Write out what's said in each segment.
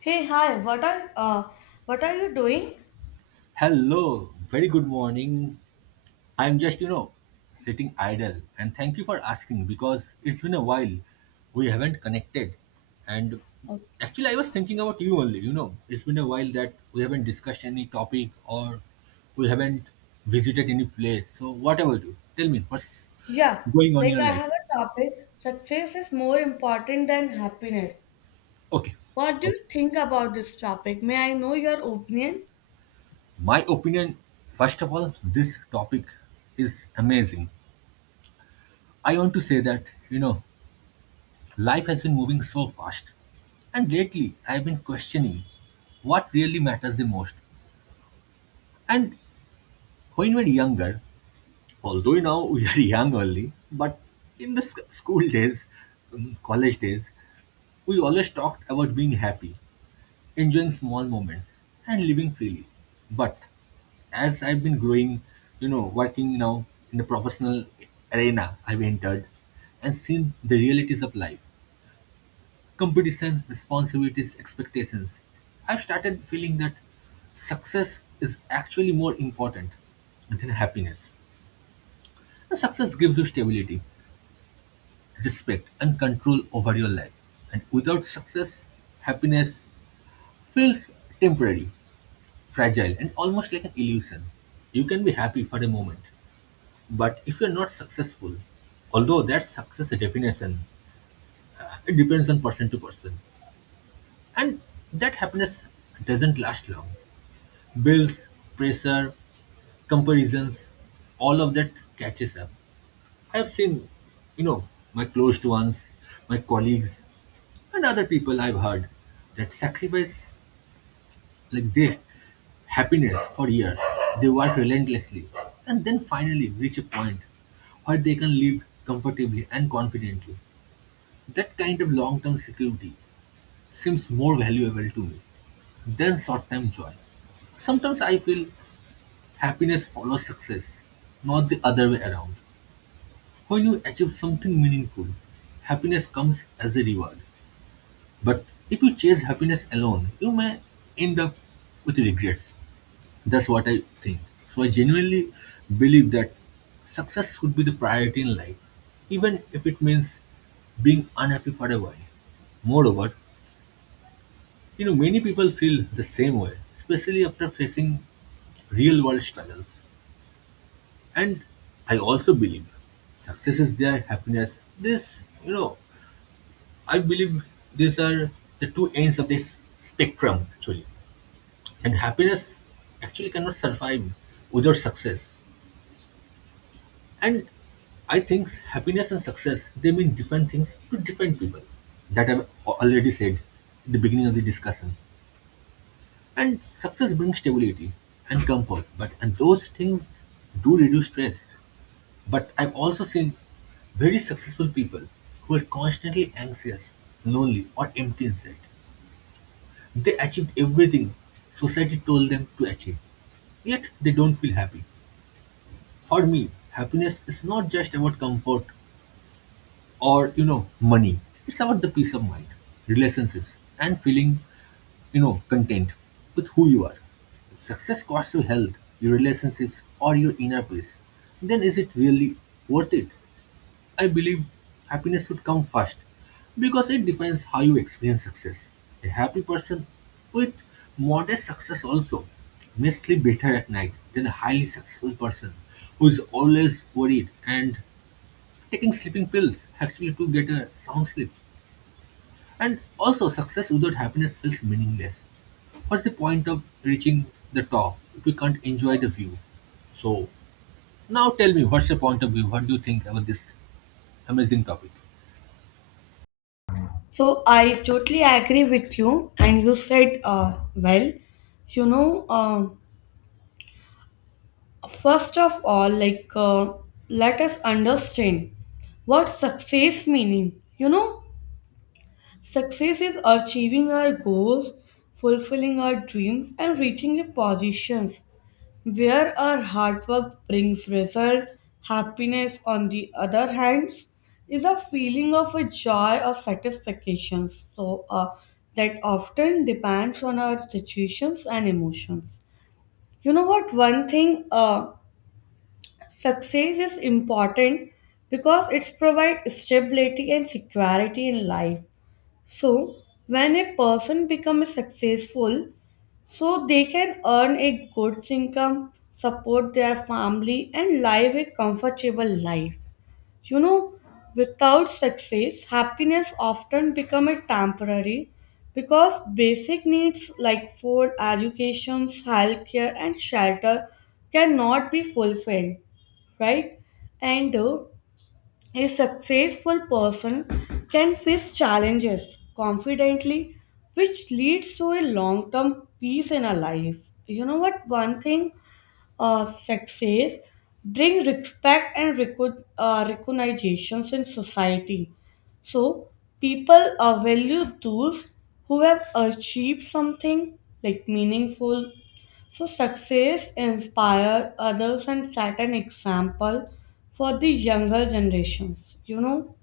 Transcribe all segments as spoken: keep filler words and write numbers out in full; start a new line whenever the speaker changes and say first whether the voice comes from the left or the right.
left: Hey, hi. What are uh, what are you doing?
right: Hello, very good morning. I'm just, you know, sitting idle, and thank you for asking because it's been a while we haven't connected. And
left: Okay.
right: actually, I was thinking about you only, you know, it's been a while that we haven't discussed any topic or we haven't visited any place. So, what about you? Tell me, what's
left: Yeah,
right: going on in
left: like
right: your
left: I have
right: life?
left: a topic. Success is more important than happiness.
right: Okay,
left: What do
right: okay.
left: you think about this topic? May I know your opinion?
right: My opinion, first of all, this topic is amazing. I want to say that, you know, life has been moving so fast. And lately, I've been questioning what really matters the most. And when we're younger, although now we are young only, but in the sc- school days, um, college days, we always talked about being happy, enjoying small moments, and living freely. But as I've been growing, you know, working now in the professional arena I've entered and seen the realities of life, competition, responsibilities, expectations. I've started feeling that success is actually more important than happiness. And success gives you stability, respect, and control over your life. And without success, happiness feels temporary, fragile, and almost like an illusion. You can be happy for a moment, but if you're not successful, although that success definition it depends on person to person, and that happiness doesn't last long. Bills, pressure, comparisons, all of that catches up. I have seen, you know, my close ones, my colleagues, and other people I've heard that sacrifice like their happiness for years. They work relentlessly and then finally reach a point where they can live comfortably and confidently. That kind of long term security seems more valuable to me than short term joy. Sometimes I feel happiness follows success, not the other way around. When you achieve something meaningful, happiness comes as a reward. But if you chase happiness alone, you may end up with regrets. That's what I think. So I genuinely believe that success should be the priority in life, even if it means being unhappy for a while. Moreover, you know, many people feel the same way, especially after facing real world struggles. And I also believe success is their happiness. This, you know, I believe these are the two ends of this spectrum actually. And happiness actually cannot survive without success. And I think happiness and success, they mean different things to different people. That I've al- already said in the beginning of the discussion. And success brings stability and comfort, but and those things do reduce stress. But I've also seen very successful people who were constantly anxious, lonely, or empty inside. They achieved everything society told them to achieve, yet they don't feel happy. For me, happiness is not just about comfort or, you know, money. It's about the peace of mind, relationships, and feeling, you know, content with who you are. If success costs you health, your relationships, or your inner peace, then is it really worth it? I believe happiness should come first because it defines how you experience success. A happy person with modest success also may sleep better at night than a highly successful person who is always worried and taking sleeping pills actually to get a sound sleep. And also, success without happiness feels meaningless. What's the point of reaching the top if we can't enjoy the view? So, now tell me, what's your point of view? What do you think about this amazing topic?
left: So I totally agree with you, and you said uh, well. You know, um First of all, like uh, let us understand what success meaning. You know, success is achieving our goals, fulfilling our dreams, and reaching the positions where our hard work brings result. Happiness, on the other hand, is a feeling of a joy or satisfaction. So uh, that often depends on our situations and emotions. You know what? One thing, uh, success is important because it's provide stability and security in life, so when a person becomes successful, so they can earn a good income, support their family, and live a comfortable life. You know, without success, happiness often become a temporary because basic needs like food, education, healthcare, and shelter cannot be fulfilled, right? And uh, a successful person can face challenges confidently, which leads to a long term peace in a life. You know what? One thing uh, success bring respect and reco uh, recognitions in society. So people uh, value those who have achieved something like meaningful. So success inspire others and set an example for the younger generations. You know,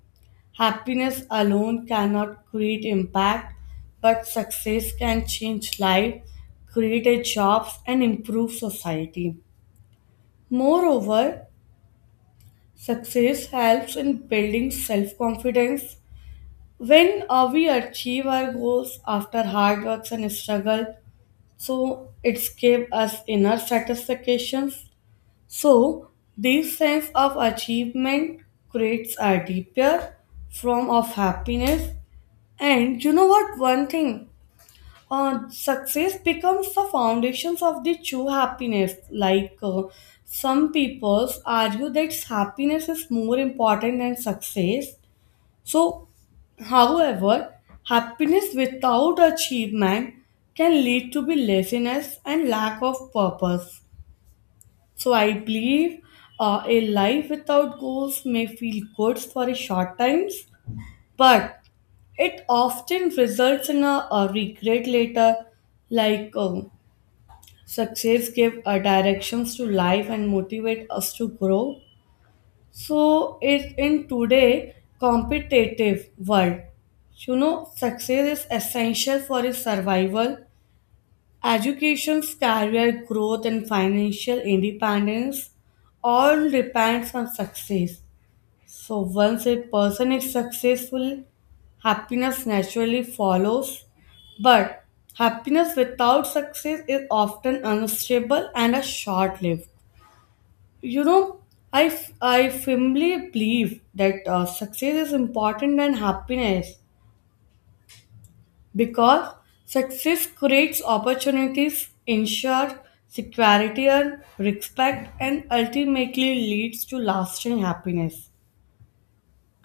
left: happiness alone cannot create impact, but success can change life, create a jobs and improve society. Moreover, success helps in building self confidence. When uh, we achieve our goals after hard works and struggle, so it's give us inner satisfactions. So this sense of achievement creates a deeper form of happiness. And you know what? One thing uh, success becomes the foundations of the true happiness. Like uh, some people argue that happiness is more important than success. So, however, happiness without achievement can lead to be laziness and lack of purpose. So, I believe uh, a life without goals may feel good for a short times, but it often results in a, a regret later, like. Um, Success give uh, directions to life and motivate us to grow. So it in today competitive world, you know, success is essential for his survival, education, career growth, and financial independence. All depends on success. So once a person is successful, happiness naturally follows. But happiness without success is often unstable and a short-lived. You know, I, f- I firmly believe that uh, success is important than happiness because success creates opportunities, ensures security and respect, and ultimately leads to lasting happiness.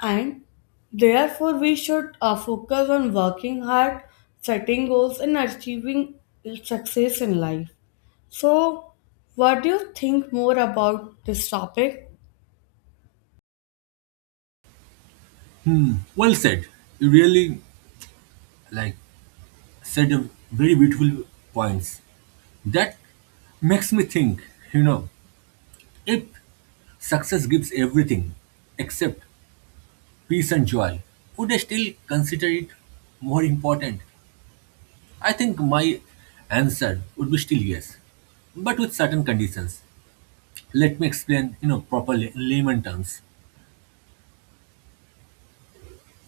left: And therefore, we should uh, focus on working hard, setting goals, and achieving success in life. So, what do you think more about this topic?
right: Well said. You really like said a very beautiful points. That makes me think, you know, if success gives everything except peace and joy, would I still consider it more important? I think my answer would be still yes, but with certain conditions. Let me explain, you know, properly in layman terms.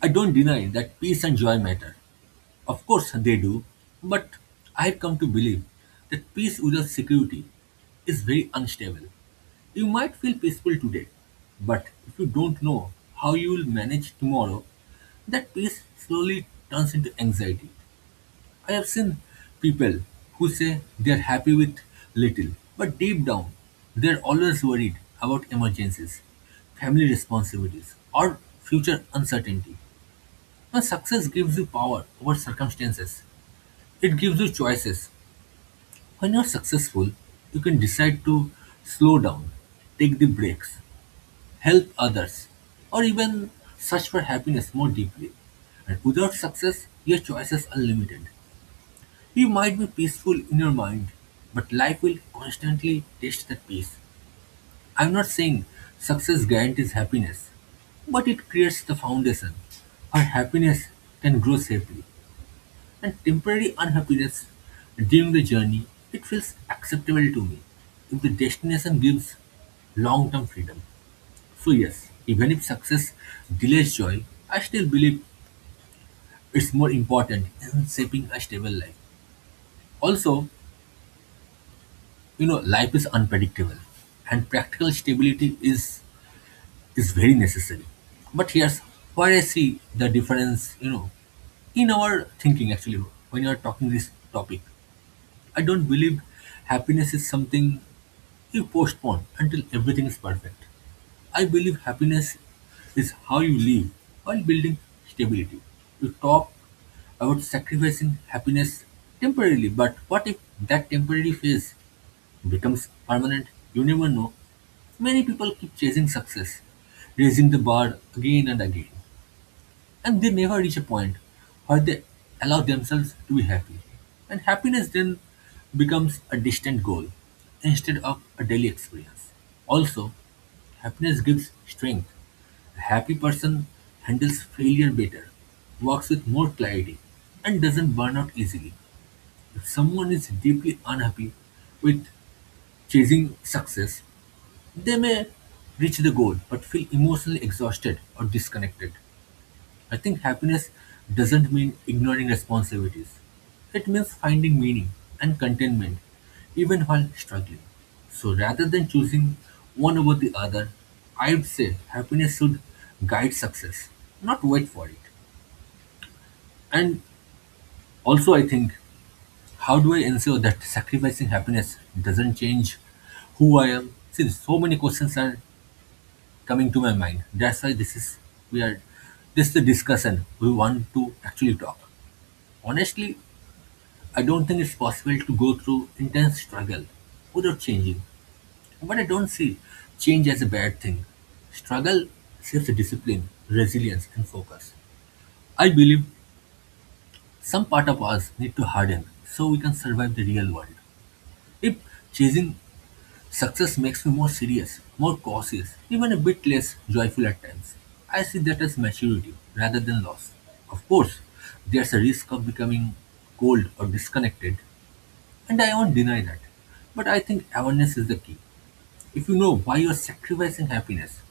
right: I don't deny that peace and joy matter. Of course they do, but I've come to believe that peace without security is very unstable. You might feel peaceful today, but if you don't know how you will manage tomorrow, that peace slowly turns into anxiety. I have seen people who say they are happy with little, but deep down, they are always worried about emergencies, family responsibilities, or future uncertainty. Now, success gives you power over circumstances, it gives you choices. When you're successful, you can decide to slow down, take the breaks, help others, or even search for happiness more deeply. And without success, your choices are limited. You might be peaceful in your mind, but life will constantly test that peace. I'm not saying success guarantees happiness, but it creates the foundation where happiness can grow safely. And temporary unhappiness during the journey, it feels acceptable to me if the destination gives long term freedom. So, yes, even if success delays joy, I still believe it's more important in shaping a stable life. Also, you know, life is unpredictable and practical stability is, is very necessary. But here's where I see the difference, you know, in our thinking actually, when you are talking this topic. I don't believe happiness is something you postpone until everything is perfect. I believe happiness is how you live while building stability. You talk about sacrificing happiness temporarily, but what if that temporary phase becomes permanent? You never know. Many people keep chasing success, raising the bar again and again, and they never reach a point where they allow themselves to be happy. And happiness then becomes a distant goal instead of a daily experience. Also, happiness gives strength. A happy person handles failure better, works with more clarity, and doesn't burn out easily. If someone is deeply unhappy with chasing success, they may reach the goal but feel emotionally exhausted or disconnected. I think happiness doesn't mean ignoring responsibilities. It means finding meaning and contentment even while struggling. So rather than choosing one over the other, I would say happiness should guide success, not wait for it. And also, I think, how do I ensure that sacrificing happiness doesn't change who I am? Since so many questions are coming to my mind, that's why this is we are this is the discussion we want to actually talk. Honestly, I don't think it's possible to go through intense struggle without changing. But I don't see change as a bad thing. Struggle shapes discipline, resilience, and focus. I believe some part of us need to harden so we can survive the real world. If chasing success makes me more serious, more cautious, even a bit less joyful at times, I see that as maturity rather than loss. Of course, there's a risk of becoming cold or disconnected, and I won't deny that. But I think awareness is the key. If you know why you're sacrificing happiness,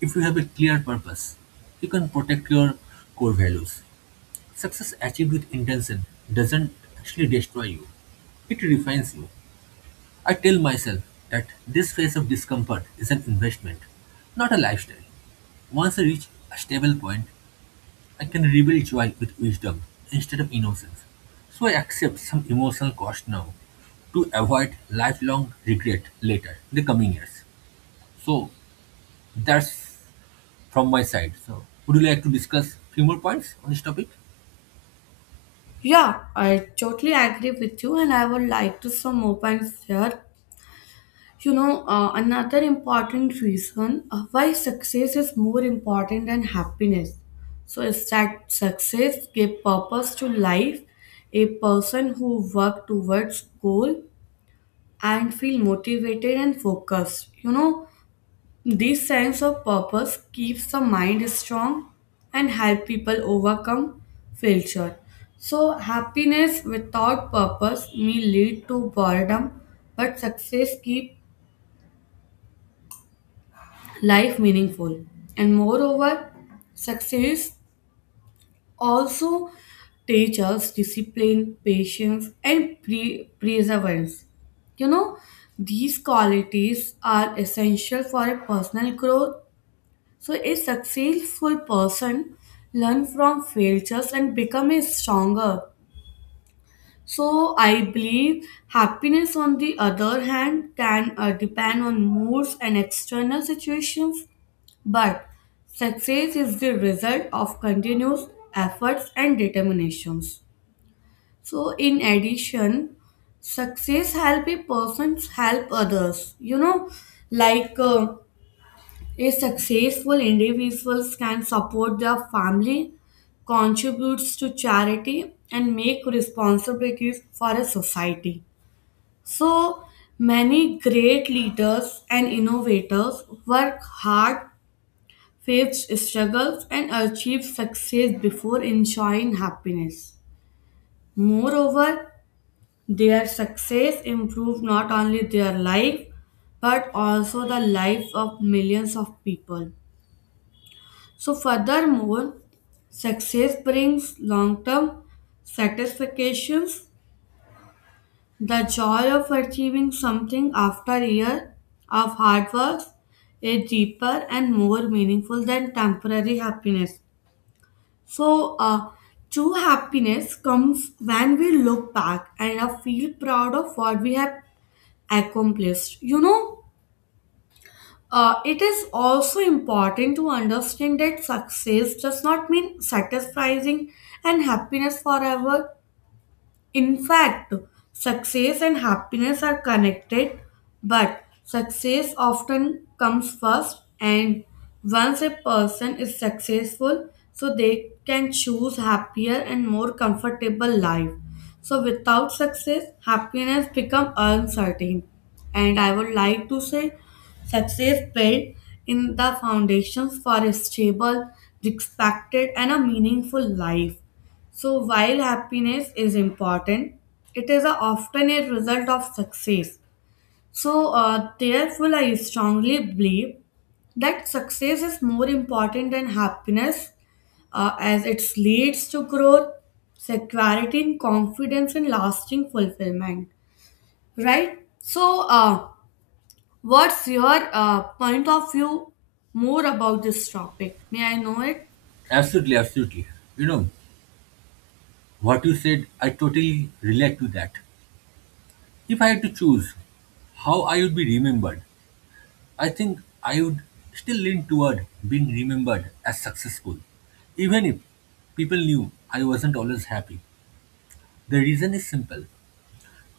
right: if you have a clear purpose, you can protect your core values. Success achieved with intention doesn't actually destroy you, it refines you. I tell myself that this phase of discomfort is an investment, not a lifestyle. Once I reach a stable point, I can rebuild joy with wisdom instead of innocence. So I accept some emotional cost now to avoid lifelong regret later in the coming years. So that's from my side. So would you like to discuss few more points on this topic?
left: Yeah, I totally agree with you, and I would like to some more points here. You know, uh, another important reason uh, why success is more important than happiness. So, is that success give purpose to life? A person who work towards goal and feel motivated and focused. You know, this sense of purpose keeps the mind strong and help people overcome failure. So happiness without purpose may lead to boredom, but success keep life meaningful. And moreover, success also teach us discipline, patience, and pre- perseverance. You know, these qualities are essential for a personal growth. So, a successful person learn from failures and become a stronger. So, I believe happiness, on the other hand, can uh, depend on moods and external situations, but success is the result of continuous efforts and determinations. So, in addition, success help a person help others. You know, like uh, a successful individuals can support their family, contributes to charity, and make responsibilities for a society. So many great leaders and innovators work hard, face struggles, and achieve success before enjoying happiness. Moreover, their success improved not only their life but also the life of millions of people. So, furthermore, success brings long term satisfactions. The joy of achieving something after a year of hard work is deeper and more meaningful than temporary happiness. So, uh, true happiness comes when we look back and uh, feel proud of what we have accomplished. You know, uh, it is also important to understand that success does not mean satisfying and happiness forever. In fact, success and happiness are connected, but success often comes first, and once a person is successful, so they can choose happier and more comfortable life. So without success, happiness become uncertain. And I would like to say success built in the foundations for a stable, respected and a meaningful life. So while happiness is important, it is a, often a result of success. So uh, therefore, I strongly believe that success is more important than happiness uh, as it leads to growth, security, and confidence and lasting fulfillment. Right? So, uh, what's your uh, point of view more about this topic? May I know it?
right: Absolutely, absolutely. You know, what you said, I totally relate to that. If I had to choose how I would be remembered, I think I would still lean toward being remembered as successful, even if people knew I wasn't always happy. The reason is simple: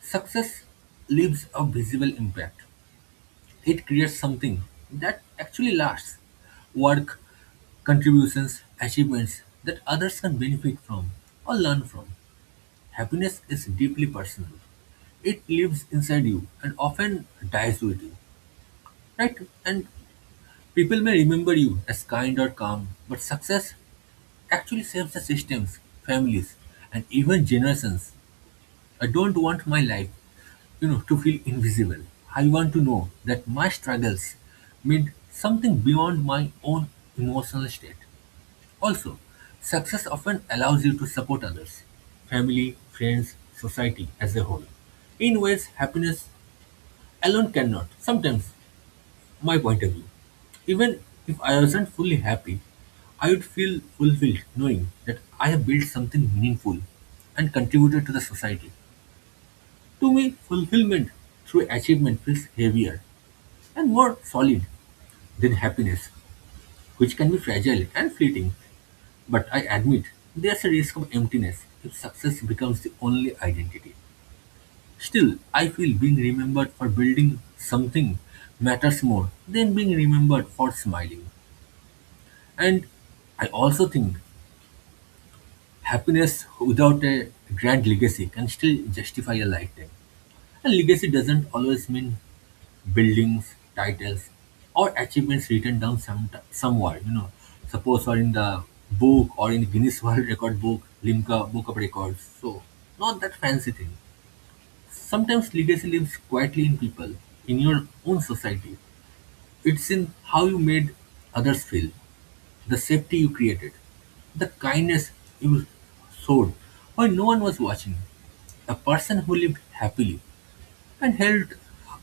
right: success leaves a visible impact, it creates something that actually lasts: work, contributions, achievements that others can benefit from or learn from. Happiness is deeply personal. It lives inside you and often dies with you, right? And people may remember you as kind or calm, but success actually saves the systems, families, and even generations. I don't want my life, you know, to feel invisible. I want to know that my struggles mean something beyond my own emotional state. Also, success often allows you to support others, family, friends, society as a whole, in ways happiness alone cannot. Sometimes my point of view. Even if I wasn't fully happy, I would feel fulfilled knowing that I have built something meaningful and contributed to the society. To me, fulfillment through achievement feels heavier and more solid than happiness, which can be fragile and fleeting. But I admit there's a risk of emptiness if success becomes the only identity. Still, I feel being remembered for building something matters more than being remembered for smiling. And I also think happiness without a grand legacy can still justify a lifetime. And legacy doesn't always mean buildings, titles, or achievements written down some, somewhere. You know, suppose or in the book or in Guinness World Record book, Limca Book of Records. So, not that fancy thing. Sometimes legacy lives quietly in people, in your own society. It's in how you made others feel, the safety you created, the kindness you showed when no one was watching. A person who lived happily and helped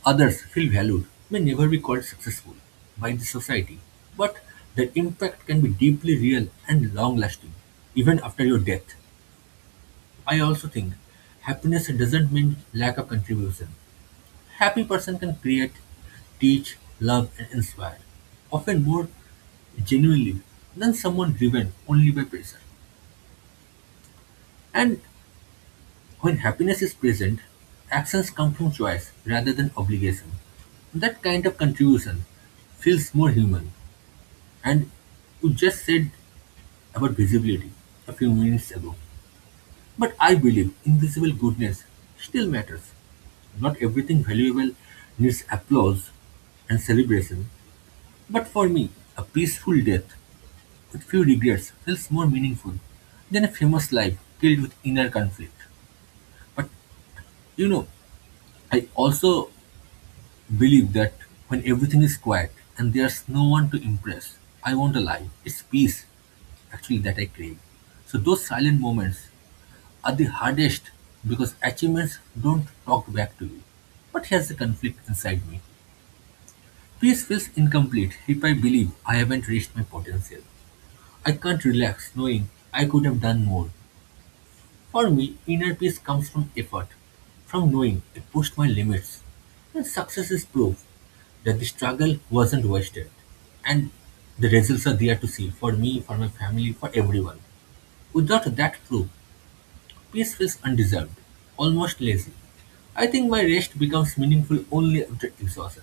right: others feel valued may never be called successful by the society, but their impact can be deeply real and long lasting, even after your death. I also think happiness doesn't mean lack of contribution. Happy person can create, teach, love, and inspire, often more genuinely than someone driven only by pressure. And when happiness is present, actions come from choice rather than obligation. That kind of contribution feels more human. And you just said about visibility a few minutes ago. But I believe invisible goodness still matters. Not everything valuable needs applause and celebration. But for me, a peaceful death with few regrets feels more meaningful than a famous life filled with inner conflict. But you know, I also believe that when everything is quiet and there's no one to impress, I want a life. It's peace, actually, that I crave. So those silent moments are the hardest because achievements don't talk back to you. But here's the conflict inside me. Peace feels incomplete if I believe I haven't reached my potential. I can't relax knowing I could have done more. For me, inner peace comes from effort, from knowing I pushed my limits. And success is proof that the struggle wasn't wasted. And the results are there to see for me, for my family, for everyone. Without that proof, peace feels undeserved, almost lazy. I think my rest becomes meaningful only after exhaustion.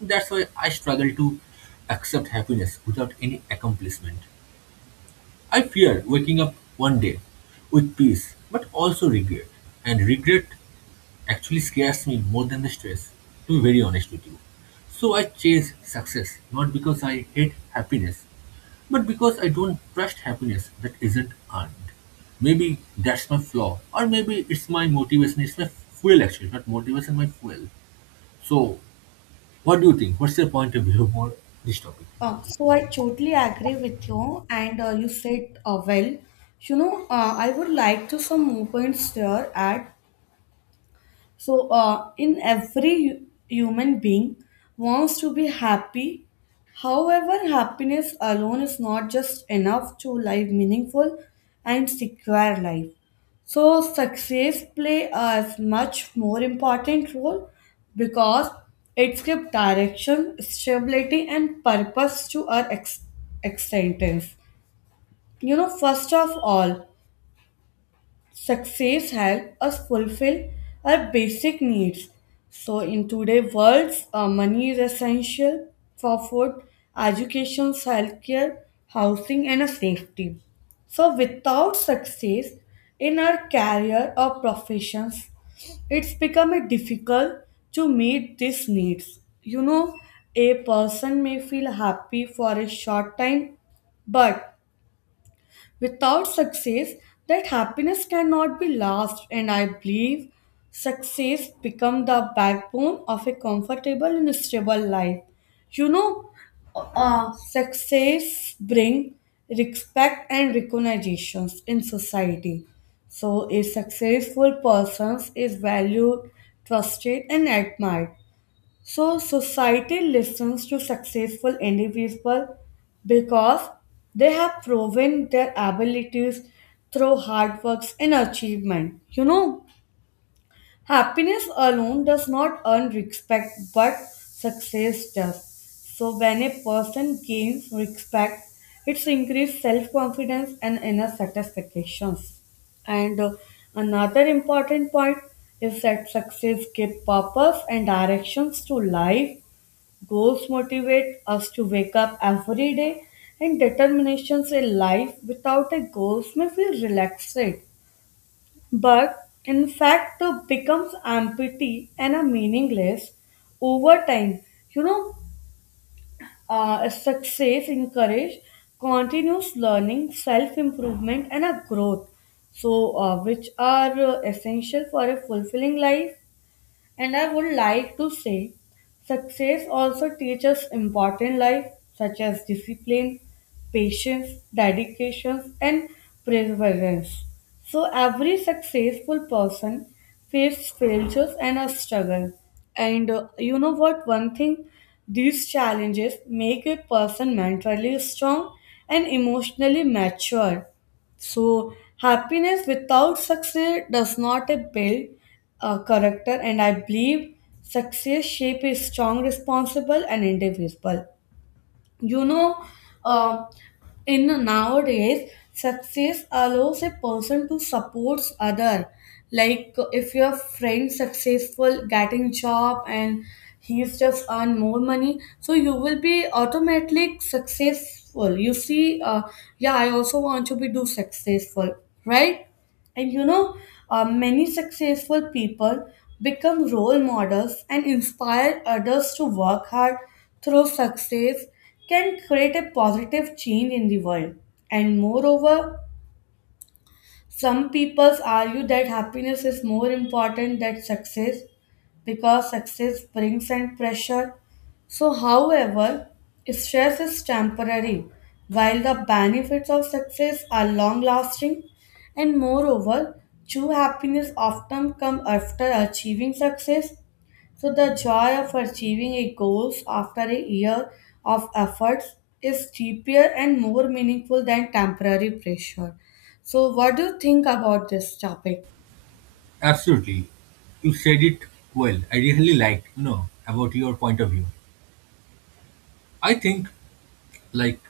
right: That's why I struggle to accept happiness without any accomplishment. I fear waking up one day with peace, but also regret. And regret actually scares me more than the stress, to be very honest with you. So I chase success not because I hate happiness, but because I don't trust happiness that isn't earned. Maybe that's my flaw, or maybe it's my motivation, it's my fuel actually, not motivation, my fuel. So, what do you think? What's your point of view about this topic?
left: Uh, so I totally agree with you, and uh, you said uh, well. You know, uh, I would like to some more points there at so, uh, in every hu- human being wants to be happy. However, happiness alone is not just enough to live meaningful and secure life. So, success play a much more important role because it gives direction, stability, and purpose to our ex- existence. You know, first of all, success helps us fulfill our basic needs. So, in today's world, uh, money is essential for food, education, healthcare, housing, and a safety. So, without success in our career or professions, it's becoming difficult to meet these needs. You know, a person may feel happy for a short time, but without success, that happiness cannot be lasted, and I believe success become the backbone of a comfortable and stable life. You know, uh, success bring respect and recognitions in society. So, a successful person is valued, trusted, and admired. So society listens to successful individuals because they have proven their abilities through hard works and achievement. You know, happiness alone does not earn respect, but success does. So when a person gains respect, it's increased self-confidence and inner satisfactions. And uh, another important point is that success gives purpose and directions to life. Goals motivate us to wake up every day, and determination a life without a goals may feel relaxed, but in fact it becomes empty and a meaningless over time. You know, uh, success encourage continuous learning, self improvement, and a growth. So, uh, which are uh, essential for a fulfilling life. And I would like to say success also teaches important life such as discipline, patience, dedication, and perseverance. So every successful person faces failures and a struggle. And uh, you know what? One thing, these challenges make a person mentally strong and emotionally mature. So, happiness without success does not build a character, and I believe success shape is strong, responsible, and individual. You know, um in nowadays success allows a person to support other. Like uh, if your friend successful getting job and he's just earn more money, so you will be automatically successful, you see. uh, yeah, I also want to be do successful, right? And you know, uh, many successful people become role models and inspire others to work hard through success, can create a positive change in the world. And moreover, some people argue that happiness is more important than success because success brings and pressure. So, however, stress is temporary, while the benefits of success are long lasting, and moreover, true happiness often comes after achieving success. So, the joy of achieving a goal after a year of efforts is deeper and more meaningful than temporary pressure. So, what do you think about this topic?
right: Absolutely. You said it well. I really liked, you know, about your point of view. I think, like,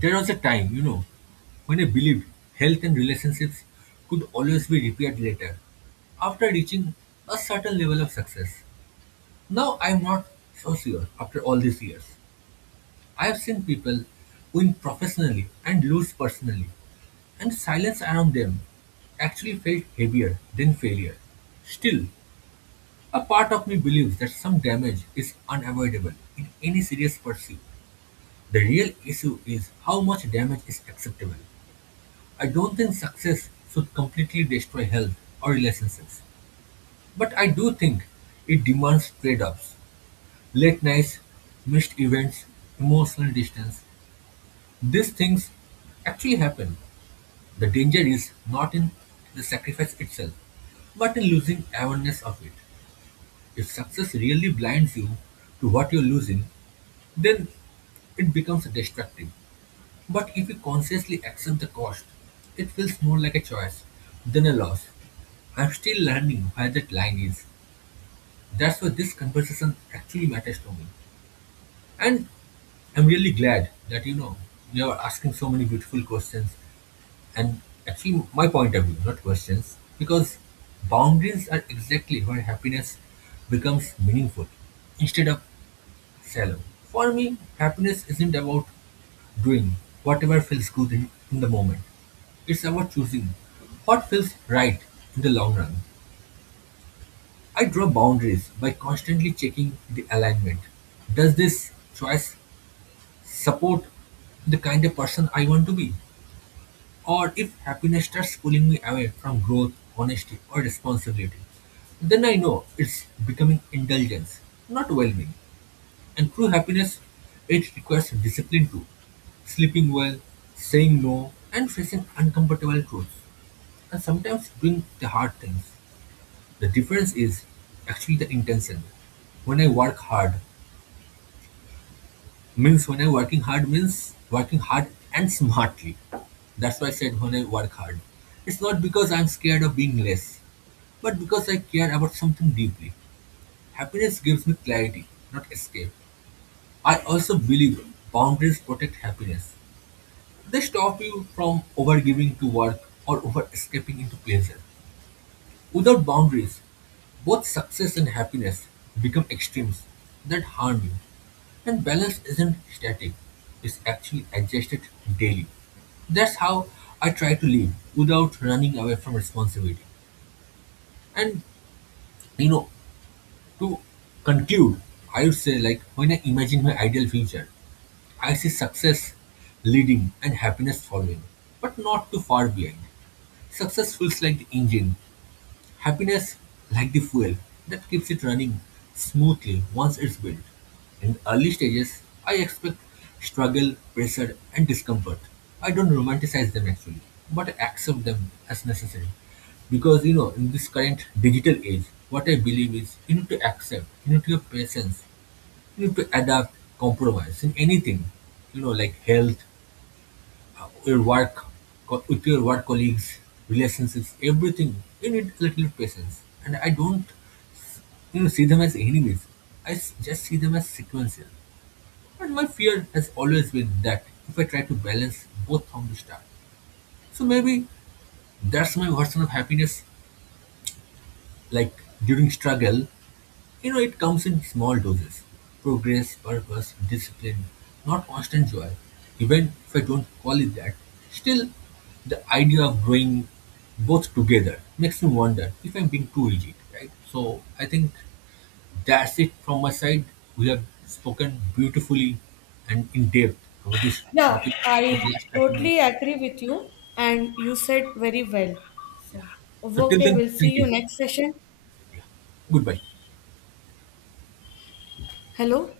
right: there was a time, you know, when I believed health and relationships could always be repaired later after reaching a certain level of success. Now I'm not so sure after all these years. I have seen people win professionally and lose personally, and silence around them actually felt heavier than failure. Still, a part of me believes that some damage is unavoidable in any serious pursuit. The real issue is how much damage is acceptable. I don't think success should completely destroy health or relationships, but I do think it demands trade offs, late nights, missed events, emotional distance. These things actually happen. The danger is not in the sacrifice itself, but in losing awareness of it. If success really blinds you to what you're losing, then it becomes destructive. But if we consciously accept the cost, it feels more like a choice than a loss. I'm still learning where that line is. That's why this conversation actually matters to me. And I'm really glad that, you know, you are asking so many beautiful questions and actually my point of view, not questions, because boundaries are exactly where happiness becomes meaningful instead of shallow. For me, happiness isn't about doing whatever feels good in, in the moment. It's about choosing what feels right in the long run. I draw boundaries by constantly checking the alignment. Does this choice support the kind of person I want to be? Or if happiness starts pulling me away from growth, honesty, or responsibility, then I know it's becoming indulgence, not well being. And true happiness, it requires discipline too. Sleeping well, saying no, and facing uncomfortable truths. And sometimes doing the hard things. The difference is actually the intention. When I work hard, means when I working hard means working hard and smartly. That's why I said when I work hard. It's not because I'm scared of being less, but because I care about something deeply. Happiness gives me clarity, not escape. I also believe boundaries protect happiness. They stop you from overgiving to work or over-escaping into pleasure. Without boundaries, both success and happiness become extremes that harm you. And balance isn't static, it's actually adjusted daily. That's how I try to live without running away from responsibility. And you know, to conclude, I would say like when I imagine my ideal future, I see success leading and happiness following, but not too far behind. Success feels like the engine. Happiness, like the fuel that keeps it running smoothly once it's built. In early stages, I expect struggle, pressure, and discomfort. I don't romanticize them actually, but I accept them as necessary. Because you know, in this current digital age, what I believe is you need to accept, you need to have patience, you need to adapt, compromise in anything, you know, like health, your work with your work colleagues, relationships, everything. You need a little patience. And I don't, you know, see them as enemies. I s- just see them as sequential. But my fear has always been that if I try to balance both from the start. So maybe that's my version of happiness, like during struggle. You know, it comes in small doses. Progress, purpose, discipline, not constant joy. Even if I don't call it that, still the idea of growing both together makes me wonder if I'm being too rigid, right? So I think that's it from my side. We have spoken beautifully and in depth about this
left: Yeah,
right: topic for the
left: I
right: last thirty
left: totally
right: minutes.
left: agree with you, and you said very well. So,
right: So till
left: okay,
right: then,
left: we'll see
right: thank
left: you
right: you.
left: next session.
right: Yeah. Goodbye.
left: Hello.